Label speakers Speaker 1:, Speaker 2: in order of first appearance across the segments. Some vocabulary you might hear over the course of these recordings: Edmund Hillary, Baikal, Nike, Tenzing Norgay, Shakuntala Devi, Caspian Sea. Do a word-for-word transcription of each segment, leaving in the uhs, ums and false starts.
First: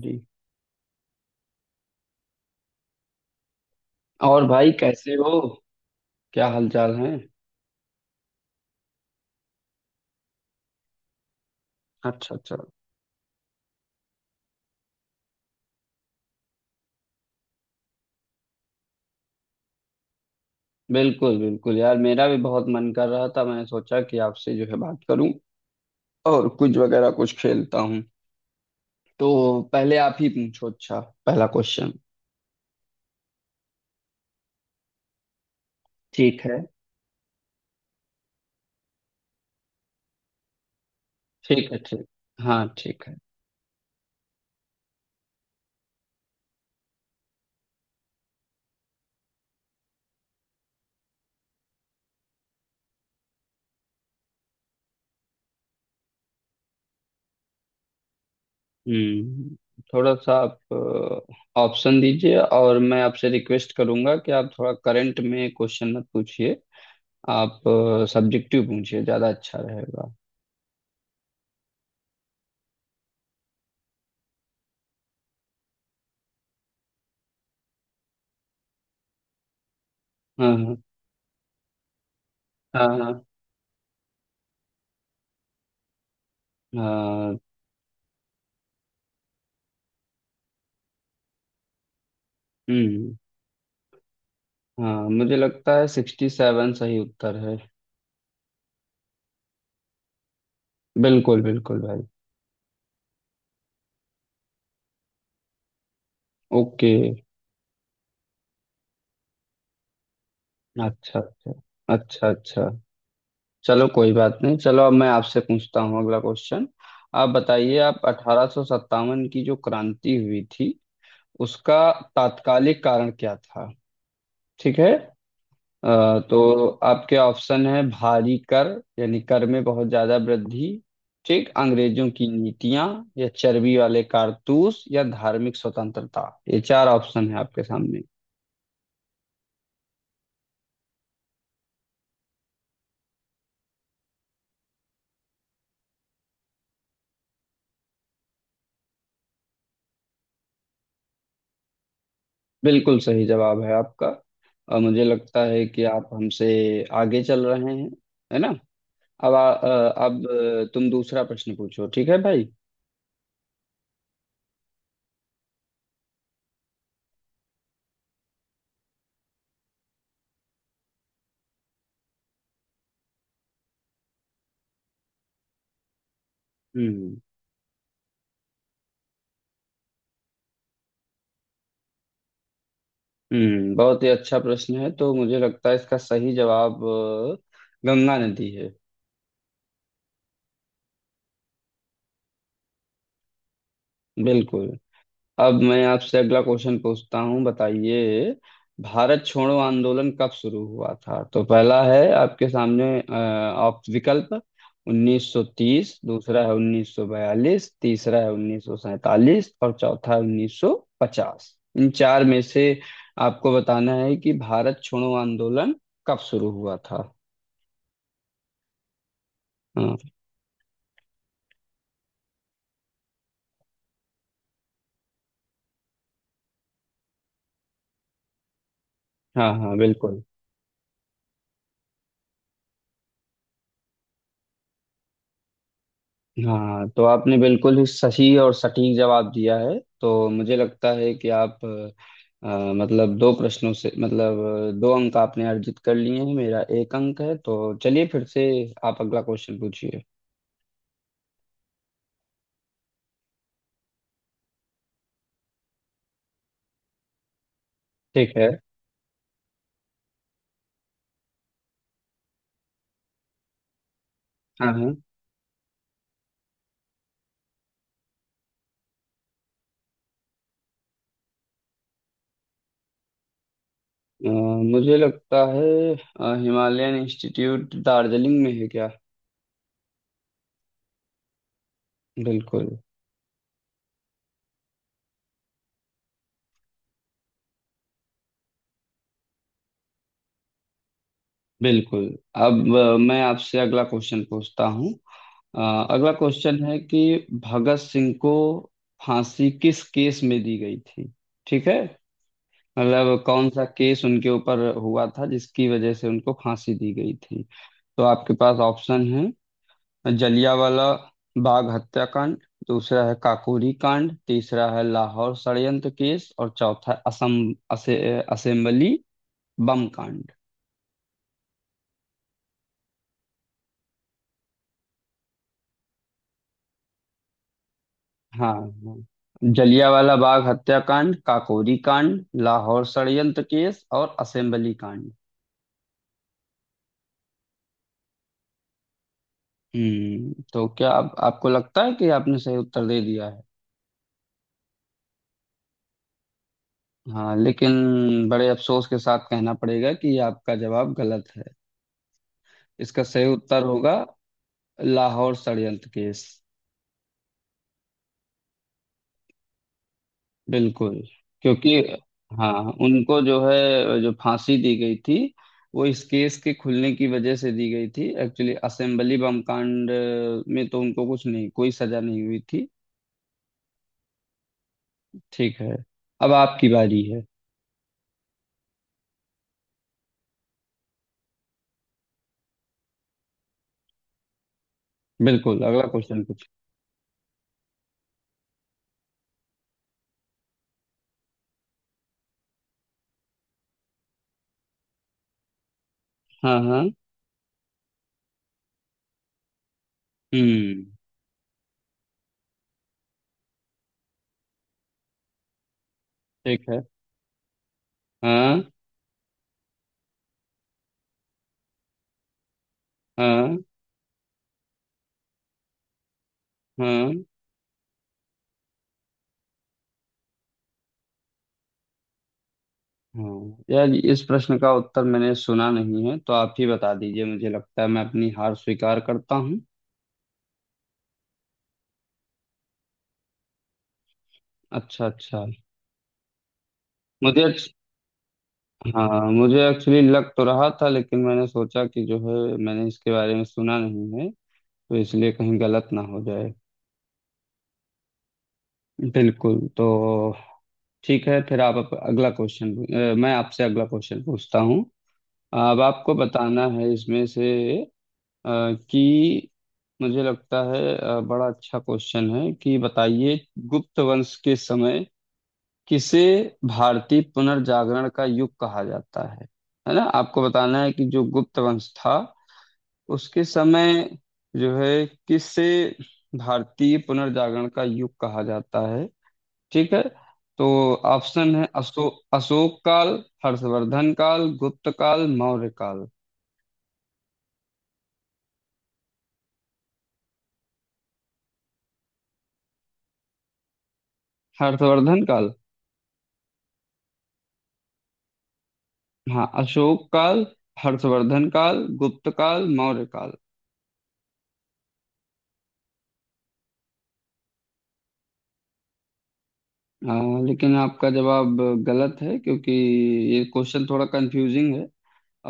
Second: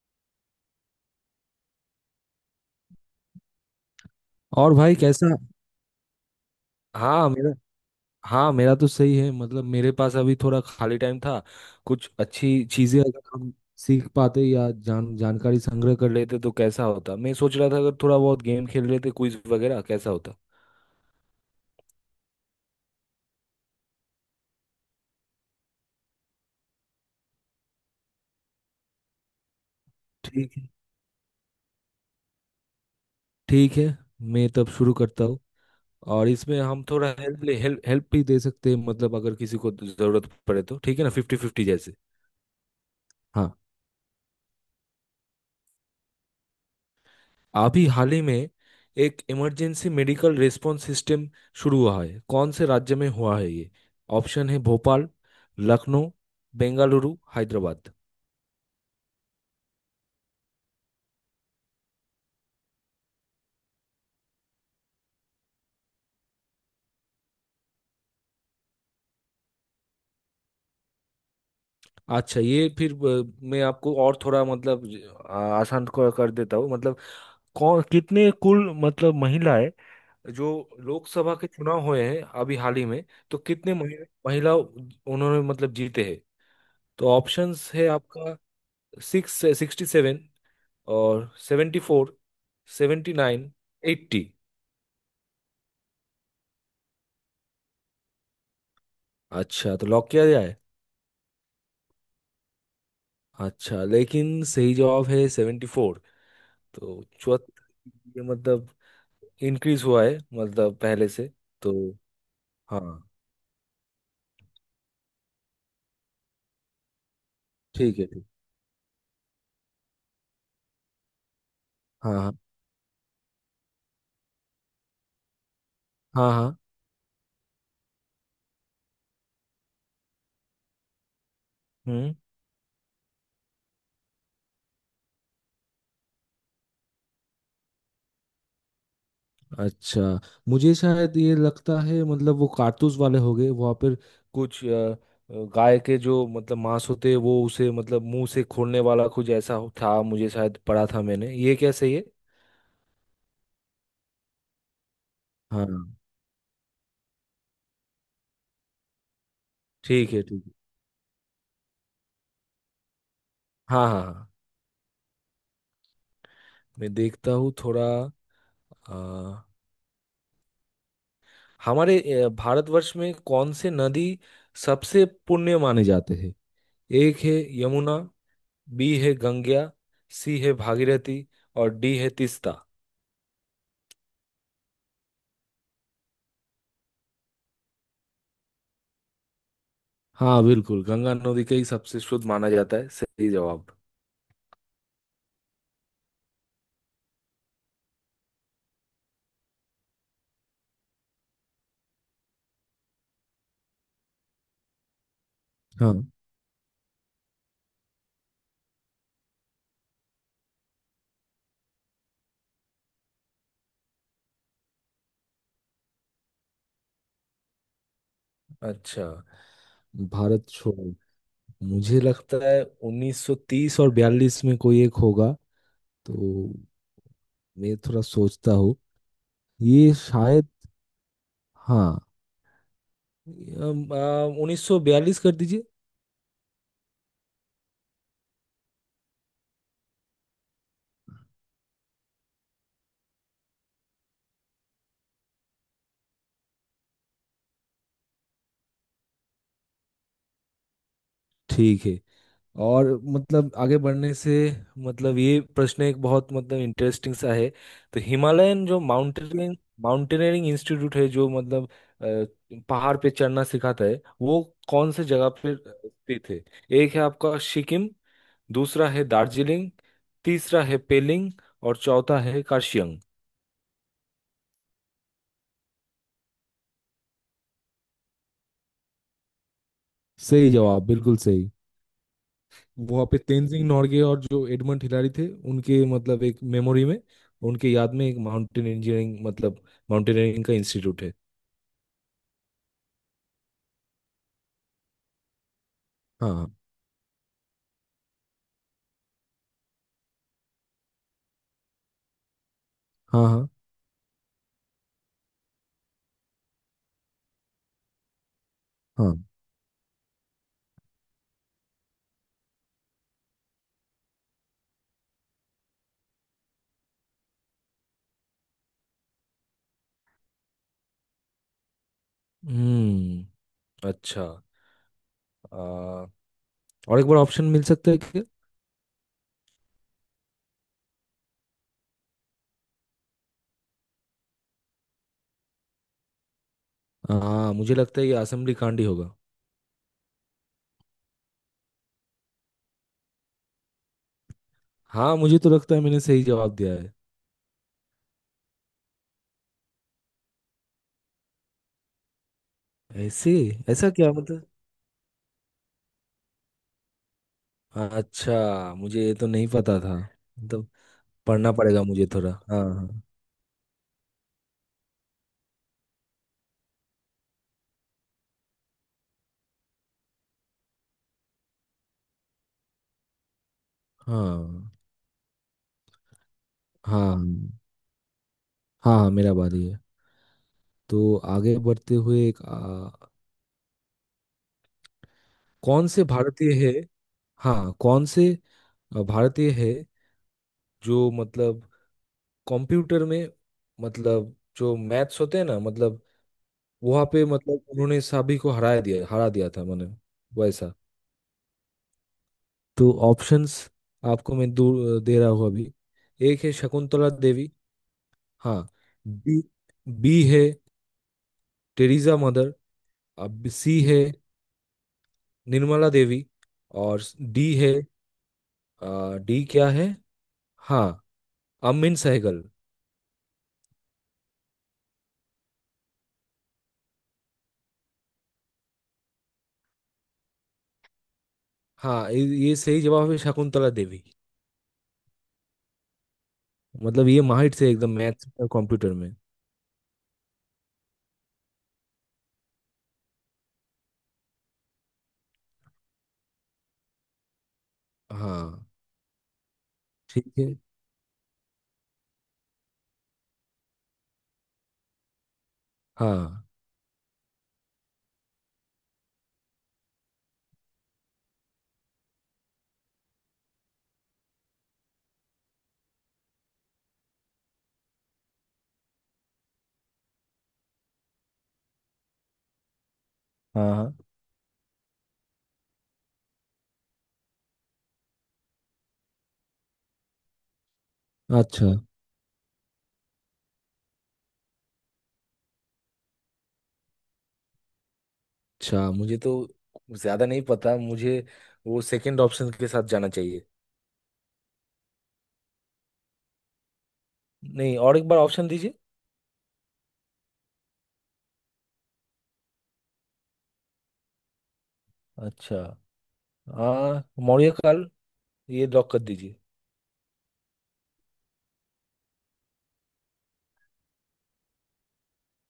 Speaker 1: जी। और भाई
Speaker 2: और भाई
Speaker 1: कैसे हो?
Speaker 2: कैसा?
Speaker 1: क्या हालचाल है?
Speaker 2: हाँ मेरा हाँ मेरा तो सही है। मतलब मेरे पास अभी थोड़ा खाली टाइम था। कुछ
Speaker 1: अच्छा अच्छा।
Speaker 2: अच्छी चीजें अगर हम सीख पाते या जान जानकारी संग्रह कर लेते तो कैसा होता, मैं सोच रहा था। अगर थोड़ा बहुत गेम खेल लेते, क्विज वगैरह, कैसा होता।
Speaker 1: बिल्कुल बिल्कुल यार, मेरा भी बहुत मन कर रहा था। मैंने सोचा कि आपसे जो है बात करूं और कुछ वगैरह कुछ खेलता हूं। तो पहले आप ही
Speaker 2: ठीक है।
Speaker 1: पूछो। अच्छा। पहला क्वेश्चन।
Speaker 2: ठीक है। मैं तब शुरू करता हूँ। और
Speaker 1: ठीक है,
Speaker 2: इसमें हम थोड़ा हेल्प ले, हेल्प हेल्प भी दे सकते हैं। मतलब अगर किसी को जरूरत पड़े तो। ठीक है ना, फिफ्टी फिफ्टी
Speaker 1: ठीक है,
Speaker 2: जैसे।
Speaker 1: ठीक। हाँ ठीक है।
Speaker 2: हाँ। अभी हाल ही में एक इमरजेंसी मेडिकल रिस्पॉन्स सिस्टम शुरू हुआ है। कौन से राज्य में हुआ है ये? ऑप्शन है भोपाल, लखनऊ, बेंगलुरु, हैदराबाद।
Speaker 1: हम्म थोड़ा सा आप ऑप्शन दीजिए और मैं आपसे रिक्वेस्ट करूंगा कि आप थोड़ा करंट में क्वेश्चन मत पूछिए। आप सब्जेक्टिव पूछिए, ज्यादा अच्छा रहेगा।
Speaker 2: अच्छा, ये फिर अ, मैं आपको और थोड़ा मतलब अ, आसान कर कर देता हूँ। मतलब कौन कितने, कुल मतलब महिलाएं जो
Speaker 1: हाँ हाँ।
Speaker 2: लोकसभा के चुनाव हुए हैं अभी हाल ही
Speaker 1: हाँ
Speaker 2: में,
Speaker 1: हाँ।
Speaker 2: तो कितने महि- महिला उन्होंने मतलब जीते हैं। तो
Speaker 1: हाँ।
Speaker 2: ऑप्शंस है आपका सिक्स सिक्सटी सेवन और सेवेंटी फोर, सेवेंटी
Speaker 1: हम्म।
Speaker 2: Nine, eighty.
Speaker 1: हाँ, मुझे लगता है सिक्सटी सेवन सही उत्तर है।
Speaker 2: अच्छा, तो लॉक किया जाए।
Speaker 1: बिल्कुल बिल्कुल भाई।
Speaker 2: अच्छा, लेकिन सही जवाब है सेवेंटी फोर।
Speaker 1: ओके।
Speaker 2: तो चौहत्तर, ये मतलब इंक्रीज हुआ है मतलब पहले
Speaker 1: अच्छा
Speaker 2: से।
Speaker 1: अच्छा।
Speaker 2: तो
Speaker 1: अच्छा अच्छा।
Speaker 2: हाँ।
Speaker 1: चलो, कोई बात नहीं। चलो, अब मैं आपसे पूछता हूँ अगला क्वेश्चन। आप बताइए,
Speaker 2: ठीक
Speaker 1: आप
Speaker 2: है। ठीक।
Speaker 1: अठारह सौ सत्तावन की जो क्रांति हुई थी उसका
Speaker 2: हाँ, हाँ,
Speaker 1: तात्कालिक कारण क्या था? ठीक है। अ,
Speaker 2: हाँ, हाँ।
Speaker 1: तो आपके ऑप्शन है भारी कर, यानी कर में बहुत ज्यादा वृद्धि, ठीक अंग्रेजों
Speaker 2: हम्म।
Speaker 1: की नीतियां, या चर्बी वाले कारतूस, या धार्मिक स्वतंत्रता। ये चार ऑप्शन है आपके सामने।
Speaker 2: अच्छा, मुझे शायद ये लगता है मतलब वो कारतूस वाले हो गए वहाँ पर। कुछ अ, गाय के जो मतलब मांस होते हैं, वो उसे मतलब मुंह से खोलने वाला कुछ ऐसा हो- था, मुझे शायद पढ़ा था मैंने, ये क्या सही है?
Speaker 1: बिल्कुल सही जवाब है आपका। और मुझे लगता है
Speaker 2: हाँ।
Speaker 1: कि आप हमसे आगे चल रहे हैं, है ना? अब आ- अ,
Speaker 2: ठीक है।
Speaker 1: अब
Speaker 2: ठीक है।
Speaker 1: अ, तुम दूसरा प्रश्न पूछो। ठीक है भाई।
Speaker 2: हाँ, हाँ, हाँ। मैं देखता हूँ थोड़ा। अ, हमारे अ, भारतवर्ष में कौन से नदी सबसे पुण्य माने जाते हैं?
Speaker 1: हम्म
Speaker 2: एक है यमुना, बी है गंगा, सी है भागीरथी, और डी है तीस्ता।
Speaker 1: हम्म। बहुत ही अच्छा प्रश्न है तो मुझे लगता है इसका सही जवाब अ, गंगा नदी है।
Speaker 2: हाँ बिल्कुल, गंगा नदी का ही सबसे शुद्ध माना जाता है, सही जवाब।
Speaker 1: बिल्कुल। अब मैं आपसे अगला क्वेश्चन पूछता हूँ। बताइए, भारत छोड़ो आंदोलन कब शुरू हुआ था? तो पहला है आपके सामने अ, आप विकल्प
Speaker 2: हाँ।
Speaker 1: उन्नीस सौ तीस, दूसरा है उन्नीस सौ बयालीस, तीसरा है उन्नीस सौ सैंतालीस और चौथा है उन्नीस सौ पचास। इन चार में से आपको बताना है कि भारत छोड़ो आंदोलन कब शुरू हुआ था।
Speaker 2: अच्छा,
Speaker 1: हाँ
Speaker 2: भारत छोड़ो, मुझे लगता है उन्नीस सौ तीस और बयालीस में कोई एक होगा तो। मैं थोड़ा सोचता हूँ।
Speaker 1: हाँ। हाँ
Speaker 2: ये
Speaker 1: बिल्कुल।
Speaker 2: शायद, हाँ, उन्नीस सौ बयालीस कर दीजिए।
Speaker 1: हाँ, तो आपने बिल्कुल ही सही और सटीक जवाब दिया है, तो मुझे लगता है कि आप अ, मतलब दो प्रश्नों से मतलब अ, दो अंक आपने अर्जित कर लिए हैं। मेरा एक अंक है, तो चलिए फिर से आप अगला क्वेश्चन पूछिए।
Speaker 2: ठीक है। और मतलब आगे बढ़ने से, मतलब ये प्रश्न एक बहुत मतलब इंटरेस्टिंग सा है। तो
Speaker 1: ठीक है।
Speaker 2: हिमालयन जो माउंटेनियरिंग माउंटेनियरिंग इंस्टीट्यूट है, जो मतलब अ, पहाड़ पे चढ़ना सिखाता है वो,
Speaker 1: हाँ हाँ।
Speaker 2: कौन से जगह पे स्थित है? एक है आपका सिक्किम, दूसरा है दार्जिलिंग, तीसरा है पेलिंग, और चौथा है कार्शियंग।
Speaker 1: अ, मुझे लगता है अ, हिमालयन इंस्टीट्यूट दार्जिलिंग में है क्या?
Speaker 2: सही जवाब, बिल्कुल सही।
Speaker 1: बिल्कुल
Speaker 2: वहाँ पे तेनजिंग नोर्गे और जो एडमंड हिलारी थे, उनके मतलब एक मेमोरी में, उनके याद में एक माउंटेन इंजीनियरिंग मतलब माउंटेनियरिंग का इंस्टीट्यूट है।
Speaker 1: बिल्कुल। अब अ, मैं आपसे अगला क्वेश्चन पूछता हूँ। अ, अगला
Speaker 2: हाँ,
Speaker 1: क्वेश्चन है कि भगत सिंह को फांसी किस केस में दी गई थी? ठीक है। मतलब
Speaker 2: हाँ,
Speaker 1: कौन
Speaker 2: हाँ,
Speaker 1: सा केस उनके ऊपर हुआ था जिसकी वजह से उनको फांसी दी गई थी? तो आपके पास ऑप्शन
Speaker 2: हाँ।
Speaker 1: है जलियांवाला बाग हत्याकांड, दूसरा है काकोरी कांड, तीसरा है लाहौर षड्यंत्र केस और चौथा असम असे, असेंबली बम कांड।
Speaker 2: हम्म। अच्छा। आ, और एक बार ऑप्शन मिल सकता है क्या?
Speaker 1: हाँ हाँ। जलियांवाला बाग हत्याकांड, काकोरी कांड, लाहौर षड्यंत्र केस और असेंबली कांड।
Speaker 2: हाँ, मुझे लगता है ये असेंबली कांड ही होगा।
Speaker 1: हम्म तो क्या आप, आपको लगता है कि आपने सही उत्तर दे दिया है?
Speaker 2: हाँ, मुझे तो लगता है मैंने सही जवाब दिया है।
Speaker 1: हाँ लेकिन बड़े अफसोस के साथ कहना पड़ेगा कि आपका जवाब गलत है। इसका सही
Speaker 2: ऐसे
Speaker 1: उत्तर
Speaker 2: ऐसा
Speaker 1: होगा
Speaker 2: क्या मतलब?
Speaker 1: लाहौर षड्यंत्र केस।
Speaker 2: अच्छा, मुझे ये तो नहीं पता था मतलब,
Speaker 1: बिल्कुल।
Speaker 2: पढ़ना
Speaker 1: क्योंकि
Speaker 2: पड़ेगा मुझे थोड़ा।
Speaker 1: हाँ,
Speaker 2: हाँ, हाँ।
Speaker 1: उनको जो है जो फांसी दी गई थी वो इस केस के खुलने की वजह से दी गई थी, एक्चुअली। असेंबली बम कांड में तो उनको कुछ नहीं, कोई सजा नहीं हुई थी।
Speaker 2: हाँ,
Speaker 1: ठीक है। अब आपकी बारी
Speaker 2: हाँ।
Speaker 1: है।
Speaker 2: हाँ, हाँ, मेरा बारी है। तो आगे बढ़ते हुए एक, आ,
Speaker 1: बिल्कुल, अगला
Speaker 2: कौन से
Speaker 1: क्वेश्चन कुछ।
Speaker 2: भारतीय है, हाँ, कौन से आ, भारतीय है जो मतलब कंप्यूटर में, मतलब जो मैथ्स होते हैं ना, मतलब
Speaker 1: हाँ हाँ।
Speaker 2: वहाँ पे मतलब उन्होंने सभी को हरा दिया हरा दिया था मैंने, वैसा।
Speaker 1: हम्म।
Speaker 2: तो ऑप्शंस आपको मैं दू, दे रहा हूँ अभी। एक है
Speaker 1: ठीक है।
Speaker 2: शकुंतला देवी,
Speaker 1: हाँ
Speaker 2: हाँ। बी बी है टेरिसा मदर। अब
Speaker 1: हाँ
Speaker 2: सी है निर्मला देवी, और
Speaker 1: हाँ।
Speaker 2: डी है, आ, डी क्या है, हाँ, अमिन सहगल।
Speaker 1: हाँ यार, इस प्रश्न का उत्तर मैंने सुना नहीं है, तो आप ही बता दीजिए। मुझे लगता है मैं अपनी हार स्वीकार करता हूँ।
Speaker 2: हाँ ये ये सही जवाब है, शकुंतला देवी।
Speaker 1: अच्छा अच्छा।
Speaker 2: मतलब ये
Speaker 1: मुझे,
Speaker 2: माहिर से एकदम मैथ्स और कंप्यूटर में।
Speaker 1: हाँ, मुझे एक्चुअली लग तो रहा था, लेकिन मैंने सोचा कि जो है मैंने इसके बारे में सुना नहीं है, तो इसलिए कहीं गलत ना हो जाए।
Speaker 2: हाँ।
Speaker 1: बिल्कुल। तो
Speaker 2: ठीक है।
Speaker 1: ठीक है, फिर आप अप, अगला क्वेश्चन। अ, मैं आपसे अगला क्वेश्चन पूछता हूँ। अब आपको
Speaker 2: हाँ,
Speaker 1: बताना है इसमें से अ, कि मुझे लगता है अ, बड़ा अच्छा क्वेश्चन है कि बताइए गुप्त वंश के समय किसे भारतीय पुनर्जागरण का युग कहा जाता है? है ना? आपको बताना है कि जो गुप्त वंश था उसके
Speaker 2: हाँ, हाँ।
Speaker 1: समय जो है किसे भारतीय पुनर्जागरण का युग कहा जाता है। ठीक है। तो ऑप्शन है
Speaker 2: अच्छा,
Speaker 1: अशो, अशोक काल, हर्षवर्धन काल, गुप्त काल, मौर्य काल।
Speaker 2: अच्छा। मुझे तो ज्यादा नहीं पता, मुझे वो सेकंड ऑप्शन के साथ जाना चाहिए।
Speaker 1: हर्षवर्धन काल।
Speaker 2: नहीं, और एक बार ऑप्शन दीजिए।
Speaker 1: हाँ, अशोक काल, हर्षवर्धन काल, गुप्त काल, मौर्य काल।
Speaker 2: अच्छा, हाँ मौर्य काल, ये लॉक कर दीजिए।
Speaker 1: अ, लेकिन आपका जवाब गलत है क्योंकि ये क्वेश्चन थोड़ा कंफ्यूजिंग है।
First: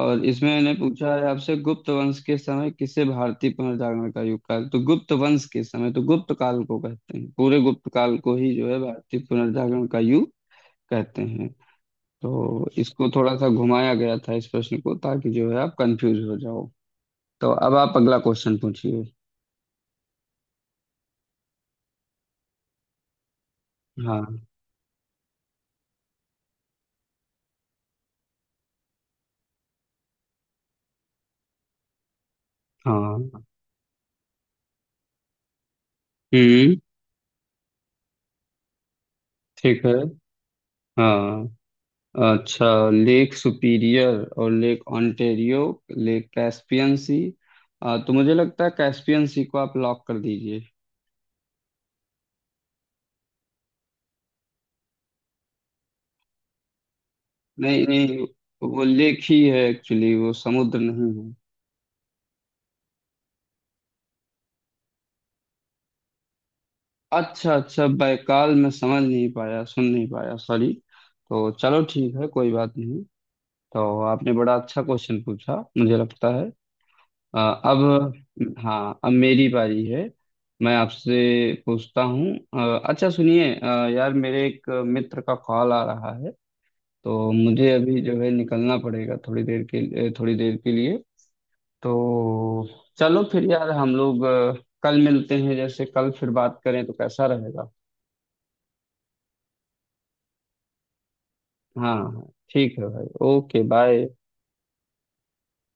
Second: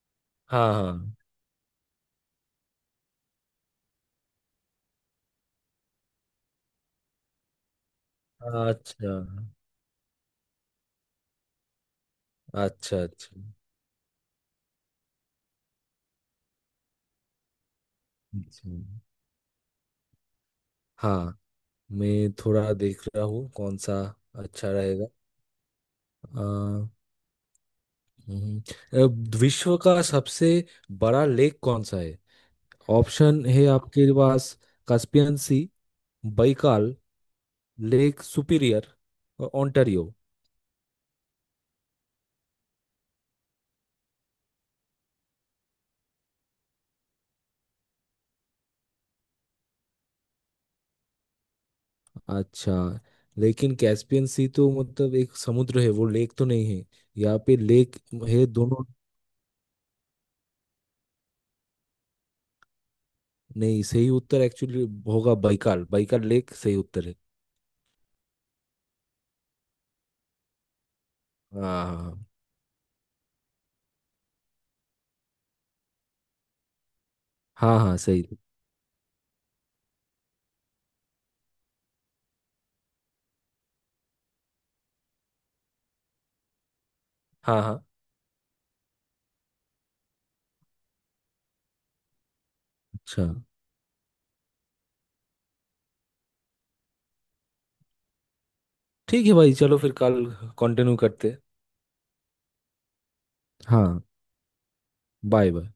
Speaker 1: और इसमें मैंने
Speaker 2: हाँ,
Speaker 1: पूछा है आपसे गुप्त वंश के समय किसे भारतीय पुनर्जागरण का युग कहा, तो गुप्त वंश के समय तो गुप्त काल को कहते हैं। पूरे गुप्त काल को ही जो
Speaker 2: हाँ।
Speaker 1: है
Speaker 2: अच्छा,
Speaker 1: भारतीय पुनर्जागरण का युग कहते हैं। तो
Speaker 2: अच्छा,
Speaker 1: इसको थोड़ा
Speaker 2: अच्छा,
Speaker 1: सा घुमाया गया था इस प्रश्न को, ताकि जो है आप कंफ्यूज हो जाओ। तो अब आप अगला क्वेश्चन
Speaker 2: अच्छा।
Speaker 1: पूछिए।
Speaker 2: हाँ, मैं थोड़ा देख रहा हूँ कौन सा
Speaker 1: हाँ
Speaker 2: अच्छा रहेगा। हम्म, अ, विश्व का सबसे बड़ा लेक कौन सा है?
Speaker 1: हाँ।
Speaker 2: ऑप्शन है आपके पास कास्पियन सी,
Speaker 1: हम्म।
Speaker 2: बैकाल, लेक सुपीरियर, और
Speaker 1: ठीक है।
Speaker 2: ओंटारियो।
Speaker 1: हाँ अच्छा। लेक सुपीरियर और Lake Ontario, Lake Caspian Sea, आ, तो मुझे लगता है कैस्पियन सी को आप लॉक कर दीजिए।
Speaker 2: अच्छा, लेकिन कैस्पियन सी तो मतलब एक समुद्र है, वो लेक तो नहीं है। यहाँ पे
Speaker 1: नहीं
Speaker 2: लेक
Speaker 1: नहीं,
Speaker 2: है
Speaker 1: वो
Speaker 2: दोनों।
Speaker 1: लेक ही है एक्चुअली। वो समुद्र नहीं है।
Speaker 2: नहीं, सही उत्तर एक्चुअली होगा बैकाल। बैकाल लेक सही उत्तर है।
Speaker 1: अच्छा अच्छा, बैकाल मैं समझ नहीं पाया, सुन नहीं पाया, सॉरी। तो चलो
Speaker 2: हाँ,
Speaker 1: ठीक है, कोई बात नहीं। तो आपने बड़ा अच्छा क्वेश्चन पूछा, मुझे लगता है। अ,
Speaker 2: हाँ, हाँ, हाँ,
Speaker 1: अब
Speaker 2: सही।
Speaker 1: हाँ, अब मेरी बारी है। मैं आपसे पूछता हूँ अ, अच्छा सुनिए अ, यार, मेरे एक मित्र का कॉल आ रहा है, तो
Speaker 2: हाँ,
Speaker 1: मुझे
Speaker 2: हाँ।
Speaker 1: अभी जो है निकलना पड़ेगा थोड़ी देर के लिए, थोड़ी देर के लिए। तो चलो
Speaker 2: अच्छा,
Speaker 1: फिर यार, हम लोग अ, कल मिलते हैं। जैसे कल फिर बात करें तो कैसा रहेगा?
Speaker 2: ठीक है भाई, चलो फिर कल कंटिन्यू करते हैं।
Speaker 1: हाँ हाँ ठीक है भाई, ओके
Speaker 2: हाँ।
Speaker 1: बाय।
Speaker 2: Bye bye.